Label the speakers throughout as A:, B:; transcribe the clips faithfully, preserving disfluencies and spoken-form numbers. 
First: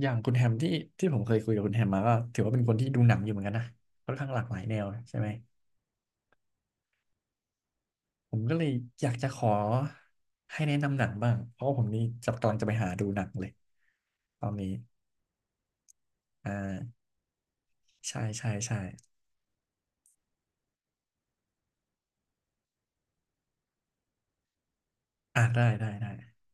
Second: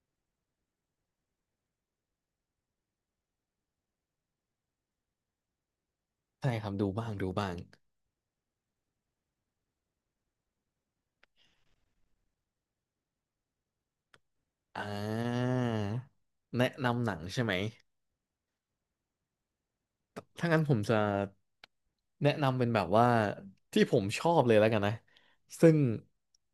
A: อย่างคุณแฮมที่ที่ผมเคยคุยกับคุณแฮมมาก็ถือว่าเป็นคนที่ดูหนังอยู่เหมือนกันนะค่อนข้างหลากหลายแนวใช่ไหม
B: ใช่ครับดูบ้างดูบ้าง
A: ผมก็เลยอยากจะขอให้แนะนำหนังบ้างเพราะว่าผมนี่จะกำลังจะไปหาดูหนังเลยตอนนี้
B: อ่า
A: อ่
B: แนะนำ
A: า
B: หนังใช่ไหม
A: ใช่ใช่ใช่
B: ถ้างั้นผมจะแนะนำเป็นแบบว่าที่ผมชอบเลยแล้วกันนะ
A: อ่าได้
B: ซึ่ง
A: ได้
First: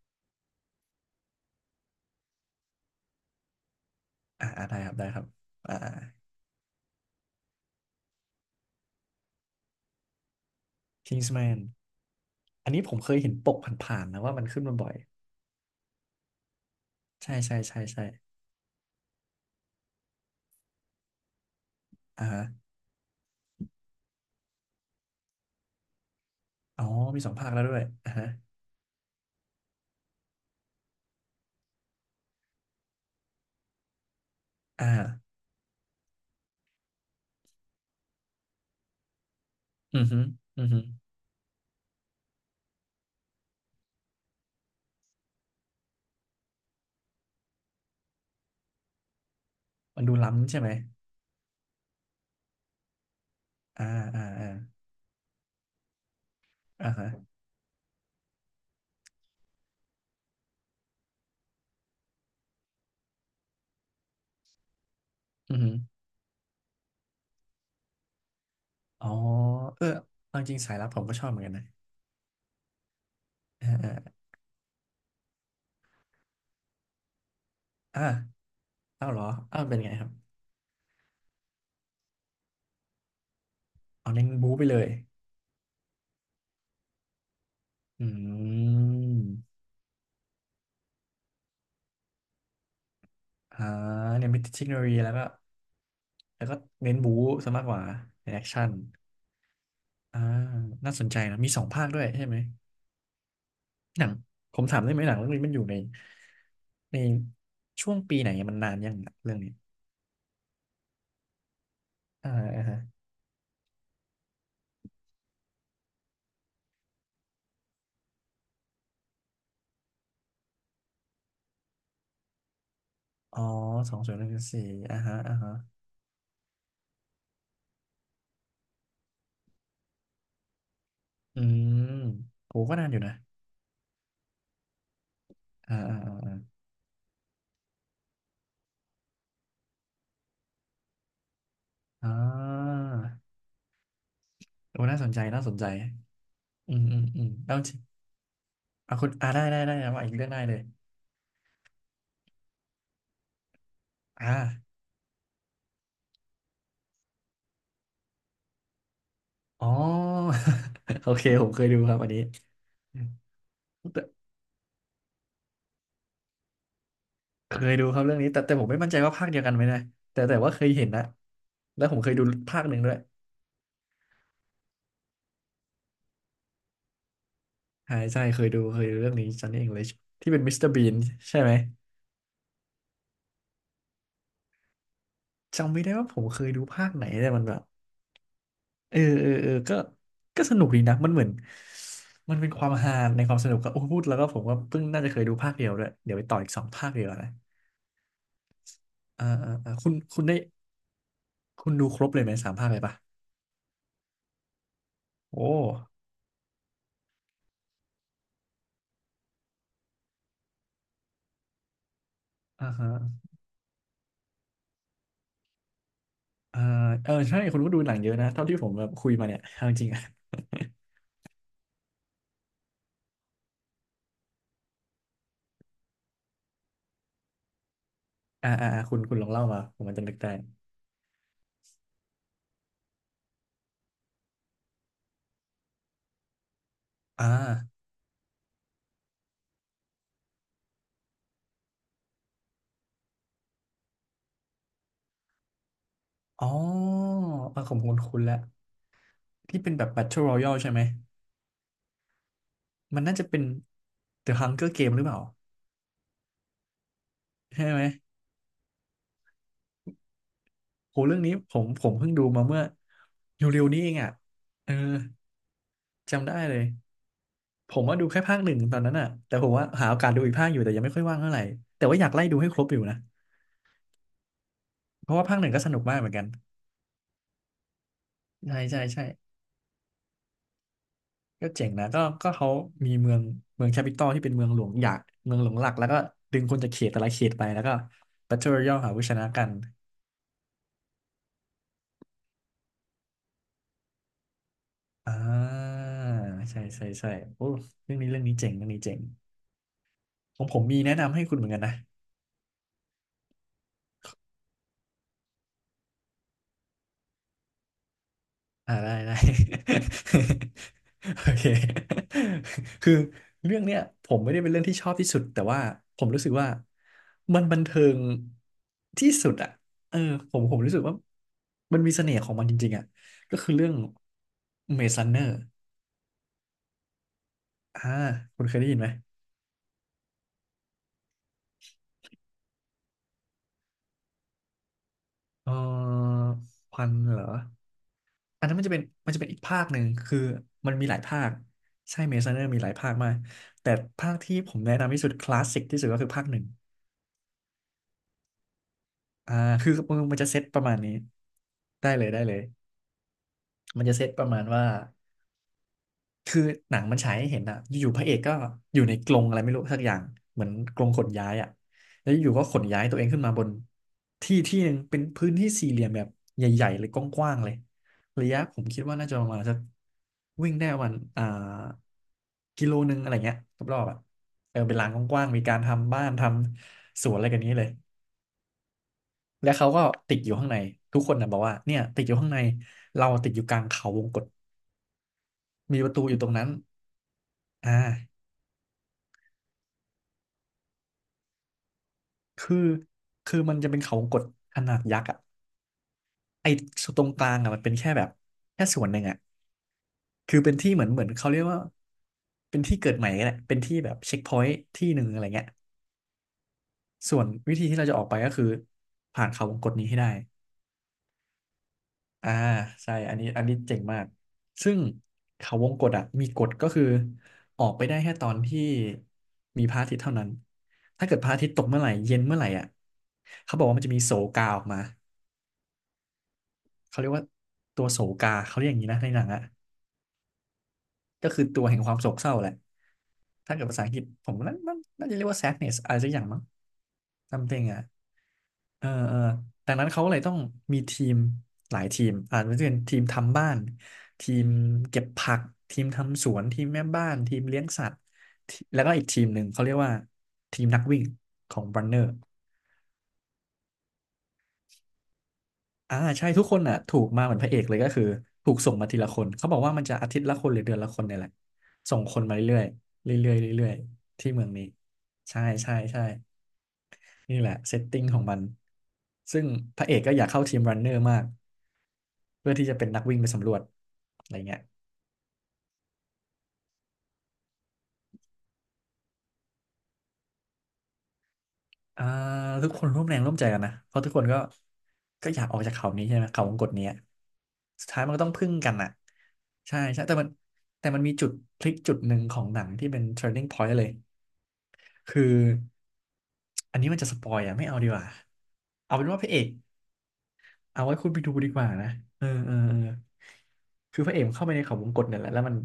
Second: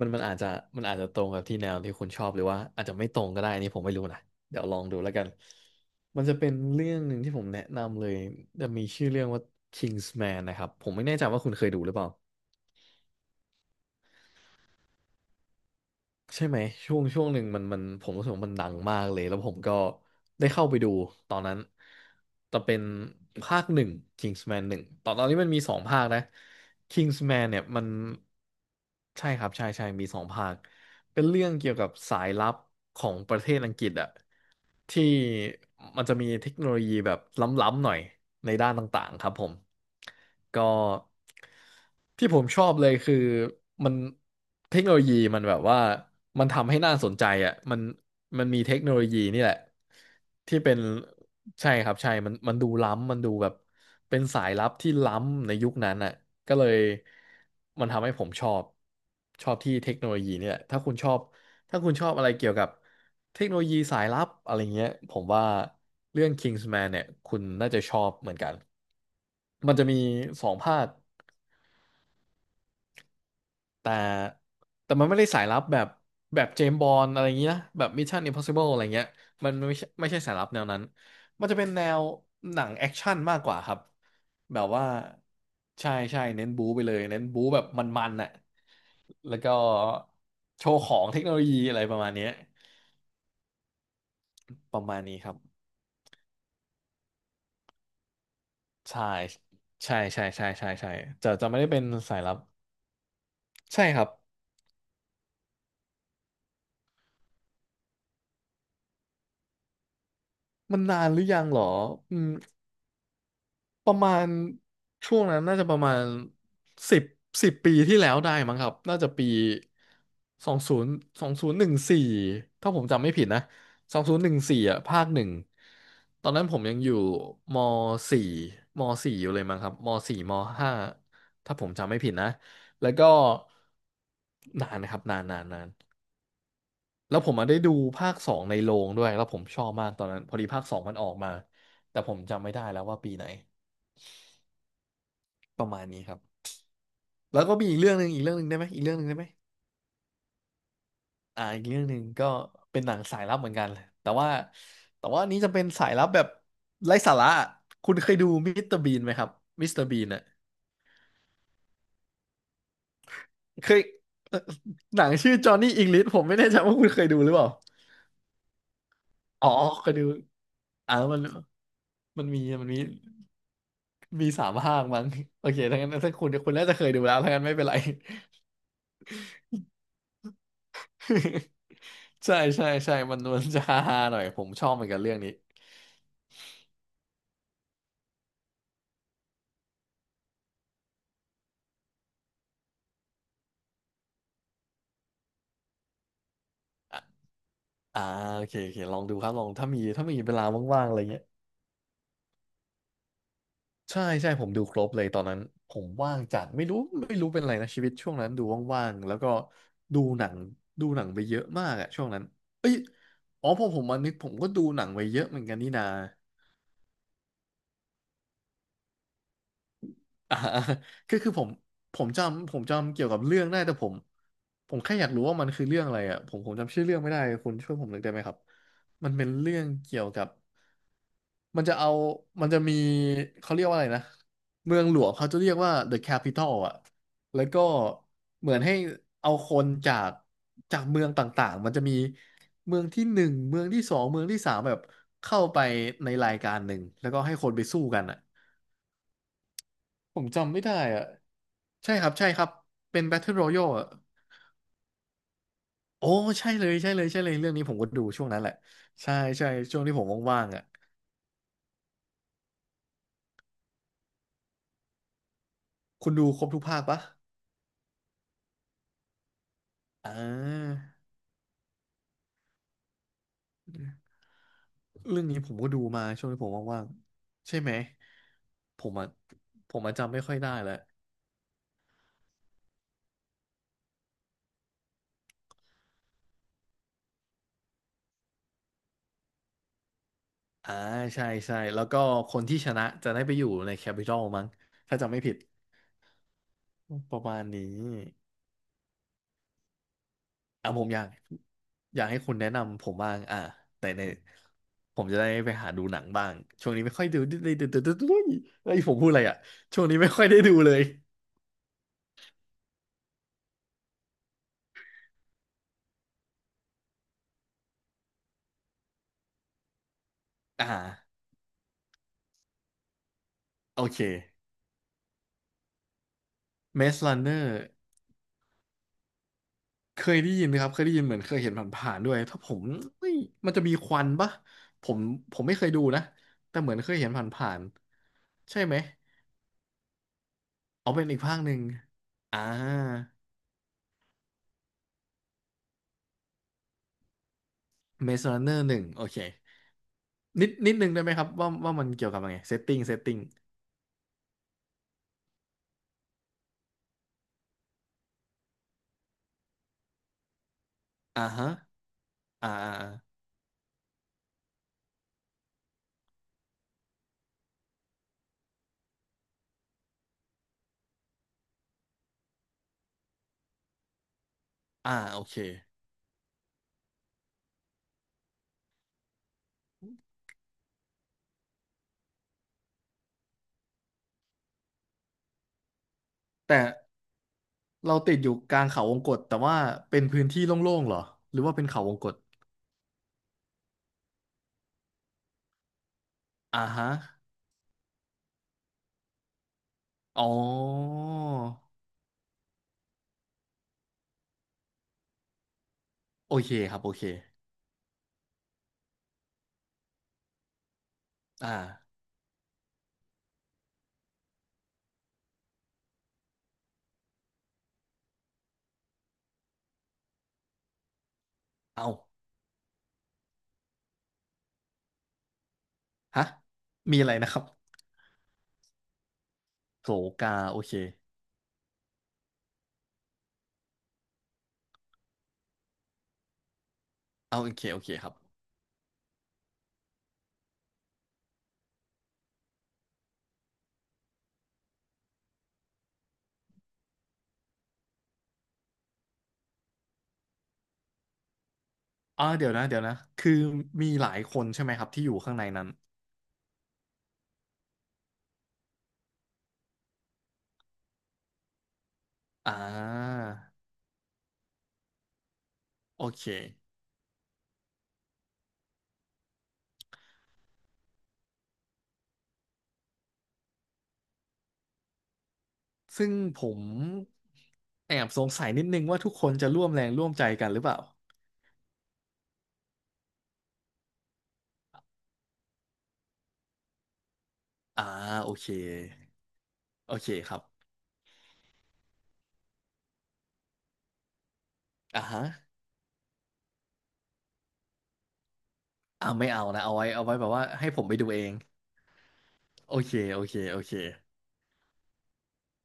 B: มันมันอาจจะมันอาจจะตรงกับที่แนวที่คุณชอบหรือว่าอาจจะไม่ตรงก็ได้นี่ผมไม่รู้นะ
A: อ่า
B: เดี๋ย
A: อ่า
B: วล
A: ได้
B: องดูแล้ว
A: คร
B: กัน
A: ับอ่าอา
B: มันจะเป็นเรื่องหนึ่งที่ผมแนะนำเลยจะมีชื่อเรื่องว่า Kingsman นะครับผมไม่แน่ใจว่าคุณเคยดูหรือเปล่า
A: อันนี้ผมเคยเห็นปกผ่านๆนะว่ามันขึ้นมาบ่อย
B: ใช่ไหมช่วงช่วง
A: ใช่
B: หนึ่ง
A: ใช่
B: มันมั
A: ใช่
B: น
A: ใช่
B: ผมรู้สึกว่ามันดังมากเลยแล้วผมก็ได้เข้าไปดูตอนนั้น
A: อ่าฮะ
B: แต่เป็นภาคหนึ่ง Kingsman หนึ่งตอนตอนนี้มันมีสองภาคนะ
A: อ๋อมีสอง
B: Kingsman
A: ภาคแล้
B: เนี่
A: ว
B: ย
A: ด้ว
B: มั
A: ย
B: น
A: อ่าฮะ
B: ใช่ครับใช่ใช่มีสองภาค เป็นเรื่องเกี่ยวกับสายลับของประเทศอังกฤษอะ
A: อ่า
B: ที่มันจะมีเทคโนโลยีแบบล้ำๆหน่อยในด้านต่างๆครับผม
A: อือฮึอือ
B: ก็
A: ฮึ
B: ที่ผมชอบเลยคือมันเทคโนโลยีมันแบบว่ามันทำให้น่าสนใจอะมันมันมีเทคโนโลยีนี่แหละ
A: มันดูล้ำใช่
B: ที่
A: ไหม
B: เป็นใช่ครับใช่มันมันดูล้ำมันดูแบบ
A: อ่า
B: เป็
A: อ่
B: นสา
A: า
B: ยลับที่ล้ำในยุคนั้นอ่ะก็เลยมันทำให้ผมชอบชอบที่เทคโนโลยีเนี่ยแหละถ้าคุณชอบถ้าคุณชอบอะไรเกี่ยวกับเทคโนโลยีสายลับอะไรเงี้ยผมว่าเรื่อง Kingsman เนี่ยคุณน่าจะชอบเหมือนกัน
A: อ๋อ
B: มัน
A: เอ
B: จะ
A: อ
B: มี
A: เอา
B: สอ
A: จ
B: ง
A: ริงสา
B: ภา
A: ยลั
B: ค
A: บผมก็ชอบเหมือนกันนะ อ่
B: แต่
A: า
B: แต่มันไม่ได้สายลับแบบแบบเจมส์บอนด์อะไรอย่างเงี้ยนะแบบ Mission
A: อ่า
B: Impossible อะไรเงี้
A: อ้า
B: ย
A: วเหรอ
B: มัน
A: อ้าวเป็
B: ไม่
A: น
B: ใช่
A: ไงครั
B: ไม่
A: บ
B: ใช่สายลับแนวนั้นมันจะเป็นแนวหนังแอคชั่นมากกว่าครับ
A: เอาเน้นบู๊
B: แบ
A: ไป
B: บ
A: เล
B: ว่า
A: ย
B: ใช่ใช่เน้นบู๊ไปเลยเน้นบู๊แบบม
A: อื
B: ันๆน่ะแล้วก็
A: ม
B: โชว์ของเทคโนโลยีอะไรประมาณเนี้ย
A: อ่าเนี่ยมีเทคโน
B: ป
A: โล
B: ระ
A: ยี
B: มาณ
A: แล้ว
B: นี้
A: ก็
B: ครับ
A: แล้วก็เน้นบู๊ซะมากกว่าในแอคชั่น
B: ใช่ใช่ใช่ใช่ใช่ใช่
A: น่าสนใจ
B: จะ
A: นะ
B: จะ
A: มี
B: ไม่
A: ส
B: ได้เป็น
A: ร้างด้วย
B: สาย
A: ใช่
B: ลั
A: ไหม
B: บใช่ครับ
A: ผมถามได้ไหมหนังเรื่องนี้มันอยู่ในในช่วงปีไหนมันนานยังอะเรื่องนี้
B: มันนานหรือยังเหรออื
A: อ่า
B: ม
A: อ่าฮะ
B: ประมาณช่วงนั้นน่าจะประมาณสิบสิบปีที่แล้วได้มั้งครับน่าจะปีสองศูนย์สองศูนย์หนึ่งสี่ถ้าผมจำไม่ผิด
A: อ๋
B: นะ
A: อส
B: ส
A: อ
B: อ
A: ง
B: ง
A: ศู
B: ศู
A: น
B: นย์หนึ่ง
A: ย์
B: สี่อ่ะภาคหนึ่ง
A: อ่าฮะ
B: ตอนนั้นผมยังอยู่มสี่มสี่อยู่เลยมั้งครับมสี่มห้า
A: อื
B: ถ้าผม
A: ม
B: จำไม่ผิดนะ
A: โหก็นา
B: แล้
A: น
B: ว
A: อยู่
B: ก็
A: นะ
B: นานนะครับนานนานนาน
A: อ่าอ่าอ่าอ่า
B: แล้วผมมาได้ดูภาคสองในโรงด้วยแล้วผมชอบมากตอนนั้นพอดีภาคสองมันออกมาแต่
A: อ่
B: ผมจำไม่ได้แล้
A: า
B: วว่าปีไหน
A: โอ้น่าสนใจน่าสน
B: ป
A: ใจ
B: ระมาณนี้ครับ
A: อืมอืมอืม
B: แล้ว
A: แล้
B: ก็
A: ว
B: มีอีกเรื่องหนึ่งอีกเรื่องหนึ่งได้ไหมอีกเรื่
A: อ่า
B: องหนึ่งได้ไหม
A: ได้ได้ได้ว่าอีกเรื่องได้เลย
B: อ่าอีกเรื่องหนึ่งก็เป็นหนังสายลับเหมือนกันเลยแต่ว่าแต่ว่าอันนี้จะเป็นสายลับแบบไร้สาระคุณเคยดูมิสเตอร์บีนไหมครับ
A: อ๋อ
B: มิสเตอร์บีนอ่ะ
A: โอเคผมเคยดูครับอันนี้
B: เคยเอ่อหนังชื่อจอห์นนี่อิงลิชผมไม่แน่ใจว่าคุณเคยดูหรือเปล่า
A: เคยดูครับเรื่องนี้แต่แต่ผมไม่มั่นใจว่าภาคเดียว
B: อ๋อ
A: กันไหมนะ
B: เคยดู
A: แต่แต่ว่าเคยเห็น
B: อ่า
A: นะ
B: มัน
A: แล้วผมเคยดู
B: มันมี
A: ภาค
B: มัน
A: หนึ่
B: มี
A: งด้วย
B: มีสามภาคมั้งโอเคถ้างั้นถ้าคุณคุณน่าจะเคยดูแล้วถ้างั้นไม่เป็นไร
A: ใช่ใช่เคยดูเคยดูเรื่องนี้ Johnny English ที่เป็นมิสเตอร์บีนใช่ไหม
B: ใช่ใช่ใช่มันมันจะฮาๆหน่อยผมชอบเหมือนกันเรื่องนี้
A: จำไม่ได้ว่าผมเคยดูภาคไหนแต่มันแบบเออเออเออก็ก็สนุกดีนะมันเหมือนมันเป็นความฮาในความสนุกก็โอ้พูดแล้วก็ผมก็เพิ่งน่าจะเคยดูภาคเดียวด้วยเดี๋ยวไปต่ออีกสองภาคเดียวานะ
B: อ่าโอเคโอเคลองดู
A: อ่า
B: ครับลอง
A: อ่า
B: ถ้า
A: อ่า
B: มี
A: คุณ
B: ถ้ามี
A: คุณ
B: เว
A: ได้
B: ลาว่างๆอะไรเงี้ย
A: คุณดูครบเลยไหมสามภาคเลยปะ
B: ใช่ใช่ผมดูครบเลยตอนนั้
A: โอ้
B: นผมว่างจัดไม่รู้ไม่รู้เป็นอะไรนะชีวิตช่วงนั้นดูว่างๆแล้วก็ดูหนังดูหนังไปเยอะมากอะช่วงนั้น
A: อ่า
B: เอ้ย
A: ฮะ
B: อ๋อพอผมมานึกผมก็ดูหนังไปเยอะเหมือนกันนี่นา
A: เออเออใช่คุณก็ดูหนังเยอะนะเท่าที่ผมแบบคุยมาเนี่ยเอาจริงๆ อิะ
B: อ่า ก็คือผมผมจำผมจำเกี่ยวกับเรื่องได้แต่ผมผมแค่อยากรู้ว่ามันคือเรื่องอะไรอ่ะผมผมจำชื่อเรื่องไม่ได้คุณช่วยผมหน่อยได้ไหมครับ
A: อ่าอ่าอ่าคุณ
B: มัน
A: คุณล
B: เป็
A: อ
B: น
A: งเล่า
B: เรื่
A: มา
B: อง
A: ผมมัน
B: เกี่
A: จะ
B: ยว
A: นึก
B: กั
A: ได้
B: บมันจะเอามันจะมีเขาเรียกว่าอะไรนะเมืองหลวงเขาจะเรียกว่า เดอะแคปิตอล อ่ะ
A: อ่า
B: แล้วก็เหมือนให้เอาคนจากจากเมืองต่างๆมันจะมีเมืองที่หนึ่งเมืองที่สองเมืองที่สามแบบเข้าไปในราย
A: อ๋อ
B: การหนึ่งแล้วก็ให้คน
A: เออ
B: ไปสู้กัน
A: คุ
B: อ่ะ
A: ณละที่เป็นแบบ
B: ผ
A: Battle
B: มจำ
A: Royale
B: ไม่
A: ใช่
B: ได้
A: ไหม
B: อะใช่ครับใช่ครับเป็
A: มัน
B: น
A: น่าจะ
B: Battle
A: เป็น
B: Royale อ่ะ
A: The Hunger Game หรือเปล่า
B: โอ้ใช่เลยใช่เลยใช่เลยเรื่องนี้
A: ใช่
B: ผม
A: ไหม
B: ก็ดูช่วงนั้นแหละใช่ใช่ช่วงที่ผมว่างๆอ่ะ
A: โหเรื่องนี้ผมผมเพิ่งดูมาเมื่อเร็วๆนี้เองอ่ะเออ
B: คุณ
A: จำ
B: ดู
A: ได้
B: ครบ
A: เล
B: ทุ
A: ย
B: กภาคปะ
A: ผมว่าดูแค่ภาคหนึ่งตอนนั้นอ่ะแต่ผมว่าหาโอกา
B: อ่
A: สดูอีกภาคอยู่แต่ยังไม่
B: า
A: ค่อยว่างเท่าไหร่แต่ว่าอยากไล่ดูให้ครบอยู่นะเพราะ
B: เรื่อ
A: ว่า
B: ง
A: ภา
B: นี้
A: คหนึ่
B: ผ
A: ง
B: ม
A: ก็ส
B: ก็
A: นุ
B: ดู
A: กมาก
B: มา
A: เหมือนกั
B: ช่
A: น
B: วงที่ผมว่างๆใช่ไหม
A: ใช่ใช่
B: ผม
A: ใช่
B: อ่ะผมอ่ะจำไม่ค่อยได้แล้ว
A: ก็เจ๋งนะก็ก็เขามีเมืองเมืองแคปิตอลที่เป็นเมืองหลวงอยากเมืองหลวงหลักแล้วก็ดึงคนจากเขตแต่ละเขตไปแล้วก็ Battle Royale หาผู้ชนะกัน
B: อ่าใช่ใช่แล้วก็คนที่ชนะจะได้ไปอยู่ในแคปิตอลมั้งถ้าจำ
A: อ่
B: ไม่ผิด
A: าใช่ใช่ใช่
B: ประมาณ
A: โอ้
B: นี้
A: เรื่องนี้เรื่องนี้เจ๋งเรื่องนี้เจ๋งของผม
B: อ่ะ
A: มี
B: ผม
A: แนะ
B: อยาก
A: นำให้คุณเหมือนกันนะ
B: อยากให้คุณแนะนำผมบ้างอ่ะแต่ในผมจะได้ไปหาดูหนังบ้างช่วงนี้ไม่ค่อยดูดูดูดูดูดู
A: อ่า
B: เฮ้ย
A: ไ
B: ผมพูด
A: ด้
B: อะไรอ่ะช่วงนี้ไม่ค่อ ยได้ดูเลย
A: โอเค คือเรื่องเนี้ยผมไม่ได้เป็นเรื่องที่ชอบที่สุดแต่ว่าผมรู้สึกว่ามันบันเทิงที่สุดอ่ะเออผมผม
B: อ่า
A: รู้สึกว่ามันมีเสน่ห์ของมันจริงๆอ่ะก็คือเรื่อง
B: โอเค
A: เมซันเนอร์
B: Maze Runner
A: อ่าคุณเคยได้ยินไหม
B: เคยได้ยินนะครับเคยได้ยินเหมือนเคยเห็นผ่านๆด้วยถ้าผมเฮ้ยมันจะมีควันปะผมผม
A: เอ
B: ไม่เคยดูนะ
A: อ
B: แต่เหมื
A: ค
B: อน
A: วั
B: เค
A: น
B: ยเห็น
A: เห
B: ผ
A: รอ
B: ่าน
A: อัน
B: ๆ
A: นั้น
B: ใช่
A: มันจะ
B: ไหม
A: เป็นมันจะเป็นอีกภาคหนึ่งคือมันมี
B: เอา
A: หลาย
B: เป็นอี
A: ภา
B: ก
A: ค
B: ภาคหนึ่ง
A: ใช่เมซันเน
B: อ่า
A: อร์มีหลายภาคมาก แต่ภาคที่ผมแนะนำที่สุดคลาสสิกที่สุดก็คือภาคหนึ่ง
B: Maze Runner หนึ่งโอเค
A: อ่าคือมันมันจะเซต
B: นิด
A: ประ
B: นิ
A: มา
B: ด
A: ณ
B: นึ
A: นี้
B: งได้ไหมครับว่าว่ามั
A: ได้
B: น
A: เล
B: เกี่
A: ย
B: ยวกั
A: ได้
B: บอะไร
A: เลย
B: เซตติ้งเซตติ้ง
A: มันจะเซตประมาณว่าคือหนังมันฉายให้เห็นอะอยู่ๆพระเอกก็อยู่ในกรงอะไรไม่รู้สักอย่างเหมือนกรงขน
B: อ่า
A: ย้าย
B: ฮะ
A: อะ แล้วอยู่ก็
B: อ่า
A: ขน
B: อ่า
A: ย้าย
B: อ่า
A: ตัวเองขึ้นมาบนที่ที่หนึ่งเป็นพื้นที่สี่เหลี่ยมแบบใหญ่ๆเลยกว้างๆเลยระยะผมคิดว่าน่าจะประมาณสักวิ่งได้ประมาณอ่ากิโลนึงอะไรเงี้ยรอบๆอ่ะเออเป็นลาน
B: อ่า
A: ก
B: โอ
A: ว้าง
B: เค
A: ๆมีการทำบ้านทำสวนอะไรกันนี้เลยและเขาก็ติดอยู่ข้างในทุกคนนะบอกว่าเนี่ยติดอยู่ข้างในเราติดอยู่กลางเขาวงกตมีประตูอยู่ตรงนั้น
B: แต่
A: อ่
B: เราติด
A: า
B: อยู่กลางเขาวงกตแต่ว่าเป็นพื้นที่โล่งๆเหรอหรือว่าเป็นเขาวงกต
A: คือคือมันจะเป็นเขาวงกตขนาดยักษ์อ่ะไอ้
B: อ่าฮะ
A: ตรงกลางอ่ะมันเป็นแค่แบบแค่ส่วนหนึ่งอ่ะ
B: อ๋อ
A: คือเป็นที่เหมือนเหมือนเขาเรียกว่าเป็นที่เกิดใหม่แหละเป็นที่แบบเช็คพอยต์ที่หนึ่งอะไรเงี้ย
B: โอเคครับโอเค
A: ส่วนวิธีที่เราจะออกไปก็คือผ่านเขาวงกตนี้ให้ได้
B: อ่า
A: อ่าใช่อันนี้อันนี้เจ๋งมากซึ่งเขาวงกตอ่ะมีกฎก็คือออกไปได้แค่ตอนที่มีพระอาทิตย์เท่านั้นถ้าเกิดพระอาทิตย์ตกเมื่อ
B: เอ
A: ไหร่
B: า
A: เย็นเมื่อไหร่อ่ะเขาบอกว่ามันจะมีโศกาออกมา
B: ฮะมี
A: เขาเรี
B: อะ
A: ย
B: ไร
A: กว่า
B: นะครับ
A: ตัวโศกาเขาเรียกอย่างนี้นะในหนังอ่ะ
B: โสกาโอเค
A: ก็คือตัวแห่งความโศกเศร้าแหละ ถ้าเกิดภาษาอังกฤษผมน่าน่าน่าจะเรียกว่า แซดเนส อะไรสักอย่างมั้ง
B: เอาโอเค
A: ซัมติง
B: โอ
A: อ่ะ
B: เคครับ
A: เออเออดังนั้นเขาเลยต้องมีทีมหลายทีม อาจจะเป็นทีมทำบ้าน ทีมเก็บผัก ทีมทำสวน ทีมแม่บ้าน ทีมเลี้ยงสัตว์ทีแล้วก็อีกทีมหนึ่งเขาเรียกว่าทีมนักวิ่งของ runner
B: อ่าเดี๋ยวนะเดี๋ยวนะคือมีหลายคนใช่ไหมครับที่อยู่ข้างในนั้น
A: อ่าใช่ทุกคนอ่ะถูกมาเหมือนพระเอกเลยก็คือถูกส่งมาทีละคนเขาบอกว่ามันจะอาทิตย์ละคนหรือเดือนละคนเนี่ยแหละส่งคนมา
B: อ่
A: เรื่อยๆ
B: า
A: เรื่อยๆเรื่อยๆที่เมืองนี้ใช่ใช่ใช่
B: โอเค
A: นี่แหละเซตติ้งของมันซึ่งพระเอกก็อยากเข้าทีมรันเนอร์มากเพื่อที่จะเป็นนักวิ่งไปสำรวจอะไรเงี้ย
B: ซึ่งผมแอบสงสัยนิดนึงว่าทุกคนจะร่วมแรงร่วมใจกันหรือเปล่า
A: อ่าทุกคนร่วมแรงร่วมใจกันนะเพราะทุกคนก็ก็อยากออกจากเขานี้ใช่ไหมเขาวงกตเนี้ย
B: อ่า
A: สุดท้ายมันก็ต้
B: โอ
A: องพึ่
B: เค
A: งกันอ่ะใช่
B: โอ
A: ใช่
B: เค
A: แต่มัน
B: ครับ
A: แต่มันมีจุดพลิกจุดหนึ่งของหนังที่เป็น turning point เลย
B: อ่า
A: คื
B: ฮะ
A: ออันนี้มันจะสปอยอ่ะไม่เอาดีกว่า เอาเป็
B: อ่า
A: นว่าพ
B: ไม่
A: ระเอ
B: เอา
A: ก
B: นะเอาไว้เอาไว้แบบว่าให้ผ
A: เอา
B: ม
A: ไว้
B: ไปดู
A: คุณไป
B: เอ
A: ดู
B: ง
A: ดีกว่านะเออเออเอ
B: โอ
A: อ
B: เคโอเคโอเค
A: คือพระเอกมันเข้าไปในเขาวงกตเนี่ยแหละแล้วมัน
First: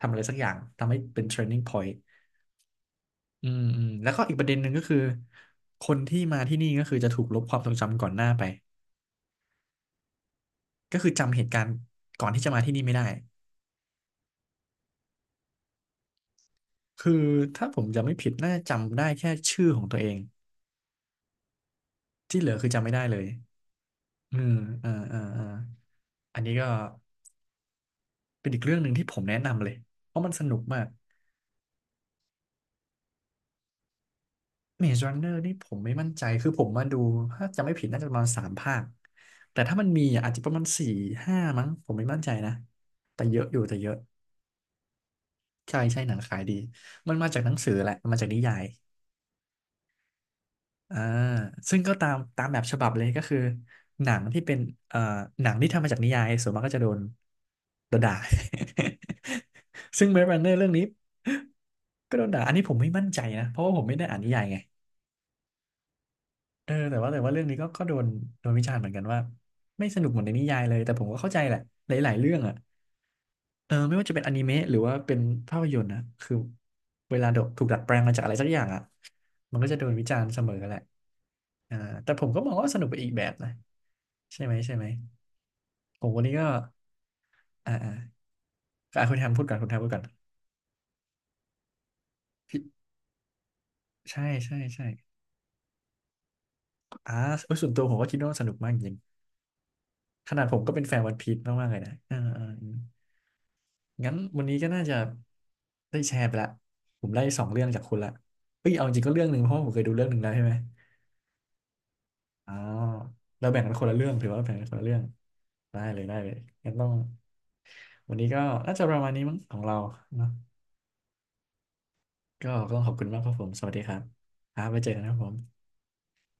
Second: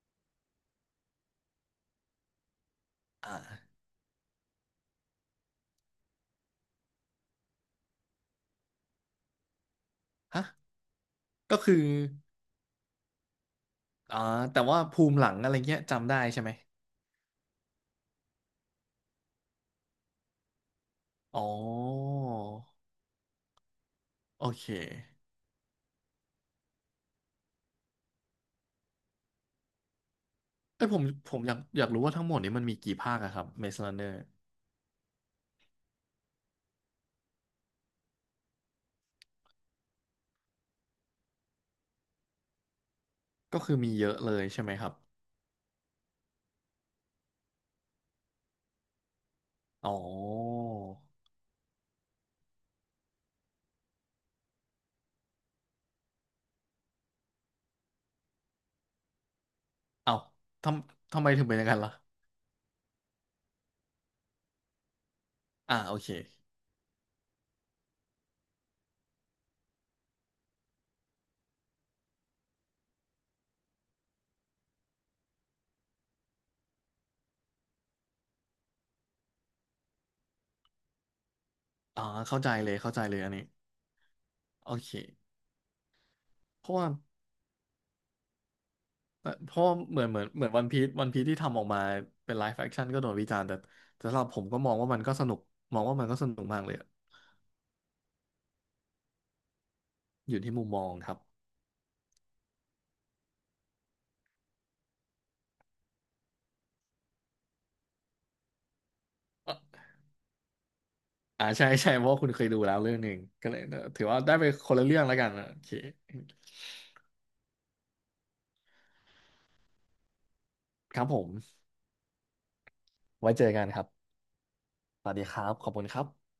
A: ทำอะไรสักอย่างทำให้เป็น turning point
B: อ่
A: อืม
B: า
A: อืมแล้วก็อีกประเด็นหนึ่งก็คือคนที่มาที่นี่ก็คือจะถูกลบความทรงจำก่อนหน้าไป
B: ฮะ
A: ก็คือจำเหตุ
B: ก็
A: การ
B: คื
A: ณ์
B: อ
A: ก่อนที่จะมาที่นี่ไม่ได้
B: อ่าแต่ว่าภูมิหลังอะไรเงี้ยจำได้ใช่ไหม
A: คือถ้าผมจำไม่ผิดน่าจะจำได้แค่ชื่อของตัวเอง
B: อ๋อ
A: ที่เหลือคือจำไม่ได้เลย เออ
B: โอเค
A: เออเออเอออันนี้ก็เป็นอีกเรื่องหนึ่งที่ผมแนะนำเลยเพราะมันสนุกมา
B: เอ้
A: ก
B: ยผมผมอยากอยากรู้ว่าทั้งหมดนี้มันมีกี่ภาคอะครับ Maze Runner
A: Maze Runner นี่ผมไม่มั่นใจ คือผมมาดูถ้าจำไม่ผิดน่าจะประมาณสามภาคแต่ถ้ามันมีอ่ะอาจจะประมาณสี่ห้ามั้งผมไม่มั่นใจนะ แต่เยอะอ
B: ก็
A: ยู่
B: คื
A: แต่
B: อ
A: เย
B: มี
A: อะ
B: เยอะเลยใช่ไหมครับ
A: ใช่ใช่หนังขายดีมันมาจากหนังสือแหละมันมาจากนิยาย
B: อ๋อ
A: อ่าซึ่งก็ตามตามแบบฉบับเลยก็คือหนังที่เป็นเอ่อหนังที่ทำมาจากนิยายส่วนมากก็จะโดนโดนด่า ซึ่ง
B: เอ้า
A: เมซรันเนอร์
B: ท
A: เรื่องนี้
B: ำทำไมถึงเป็นอย่างนั้นล่ะ
A: ก็โดนด่าอันนี้ผมไม่มั่นใจนะเพราะว่าผมไม่ได้อ่านนิยายไง
B: อ่าโอเค
A: เออแต่ว่าแต่ว่าเรื่องนี้ก็ก็โดนโดนวิจารณ์เหมือนกันว่าไม่สนุกเหมือนในนิยายเลยแต่ผมก็เข้าใจแหละหลายๆเรื่องอ่ะเออไม่ว่าจะเป็นอนิเมะหรือว่าเป็นภาพยนตร์นะคือเวลาโดนถูกดัดแปลงมาจากอะไรสักอย่างอ่ะมันก็จะโดนวิจารณ์เสมอแหละอ่า
B: อ่า
A: แต่ผม
B: เข้า
A: ก็ม
B: ใจ
A: องว่า
B: เลย
A: สนุก
B: เข้า
A: ไป
B: ใจ
A: อีก
B: เลย
A: แบ
B: อั
A: บ
B: นนี้
A: นะใช่ไหม
B: โอ
A: ใช่ไหม
B: เค
A: ผมวันนี้ก็
B: เพราะว่า
A: อ่าอ่าก็อ่ะคุณแทมพูด
B: เพ
A: ก่อน
B: ราะ
A: คุณแทมพูด
B: เห
A: ก่อ
B: มื
A: น
B: อนเหมือนเหมือนวันพีซวันพีซที่ทำออกมาเป็นไลฟ์แอคชั่นก็โดนวิจารณ์แต่แต่สำห
A: ใช่
B: รับผม
A: ใช่
B: ก็มอง
A: ใช่
B: ว่ามันก็สนุกมองว่ามันก็สนุกมากเลยอะ
A: อ่าเอยส่วนตัวผมก็คิดว่าสนุกมากจริง ข
B: อยู่
A: นาด
B: ที่
A: ผม
B: มุม
A: ก็
B: ม
A: เป็น
B: อ
A: แฟ
B: ง
A: น
B: ค
A: วัน
B: รับ
A: พีชมากๆเลยนะอ่าอ่างั้นวันนี้ก็น่าจะได้แชร์ไปละผมได้สองเรื่องจากคุณละเอ้ยเอาจริงก็เรื่องหนึ่งเพราะว่าผมเค
B: อ่
A: ยดูเรื่องหนึ่งแล้วใช่ไหม
B: อ่าใช่ใช่เพราะว่าคุณเคยดูแล้วเรื่องหนึ่ง
A: เรา
B: ก็เล
A: แบ่
B: ย
A: งกัน
B: เอ่อ
A: คนละ
B: ถื
A: เรื่
B: อ
A: อง
B: ว่า
A: ถือ
B: ได้
A: ว่า
B: ไป
A: แบ่งกั
B: ค
A: นค
B: น
A: นละ
B: ละ
A: เรื่
B: เรื่
A: อ
B: อ
A: ง
B: งแล้วกันอ่ะโอเค
A: ได้เลยได้เลยงั้นต้องวันนี้ก็น่าจะประมาณนี้มั้งของเราเนาะ
B: ครับผม
A: ก็ต้องขอบคุณมากค
B: ไว้
A: รับผ
B: เจ
A: ม
B: อ
A: ส
B: กัน
A: วัส
B: ค
A: ดี
B: รับ
A: ครับครับไว้เจอกัน
B: ส
A: นะค
B: วัส
A: รับ
B: ดี
A: ผ
B: ครับ
A: ม
B: ขอบคุณครับ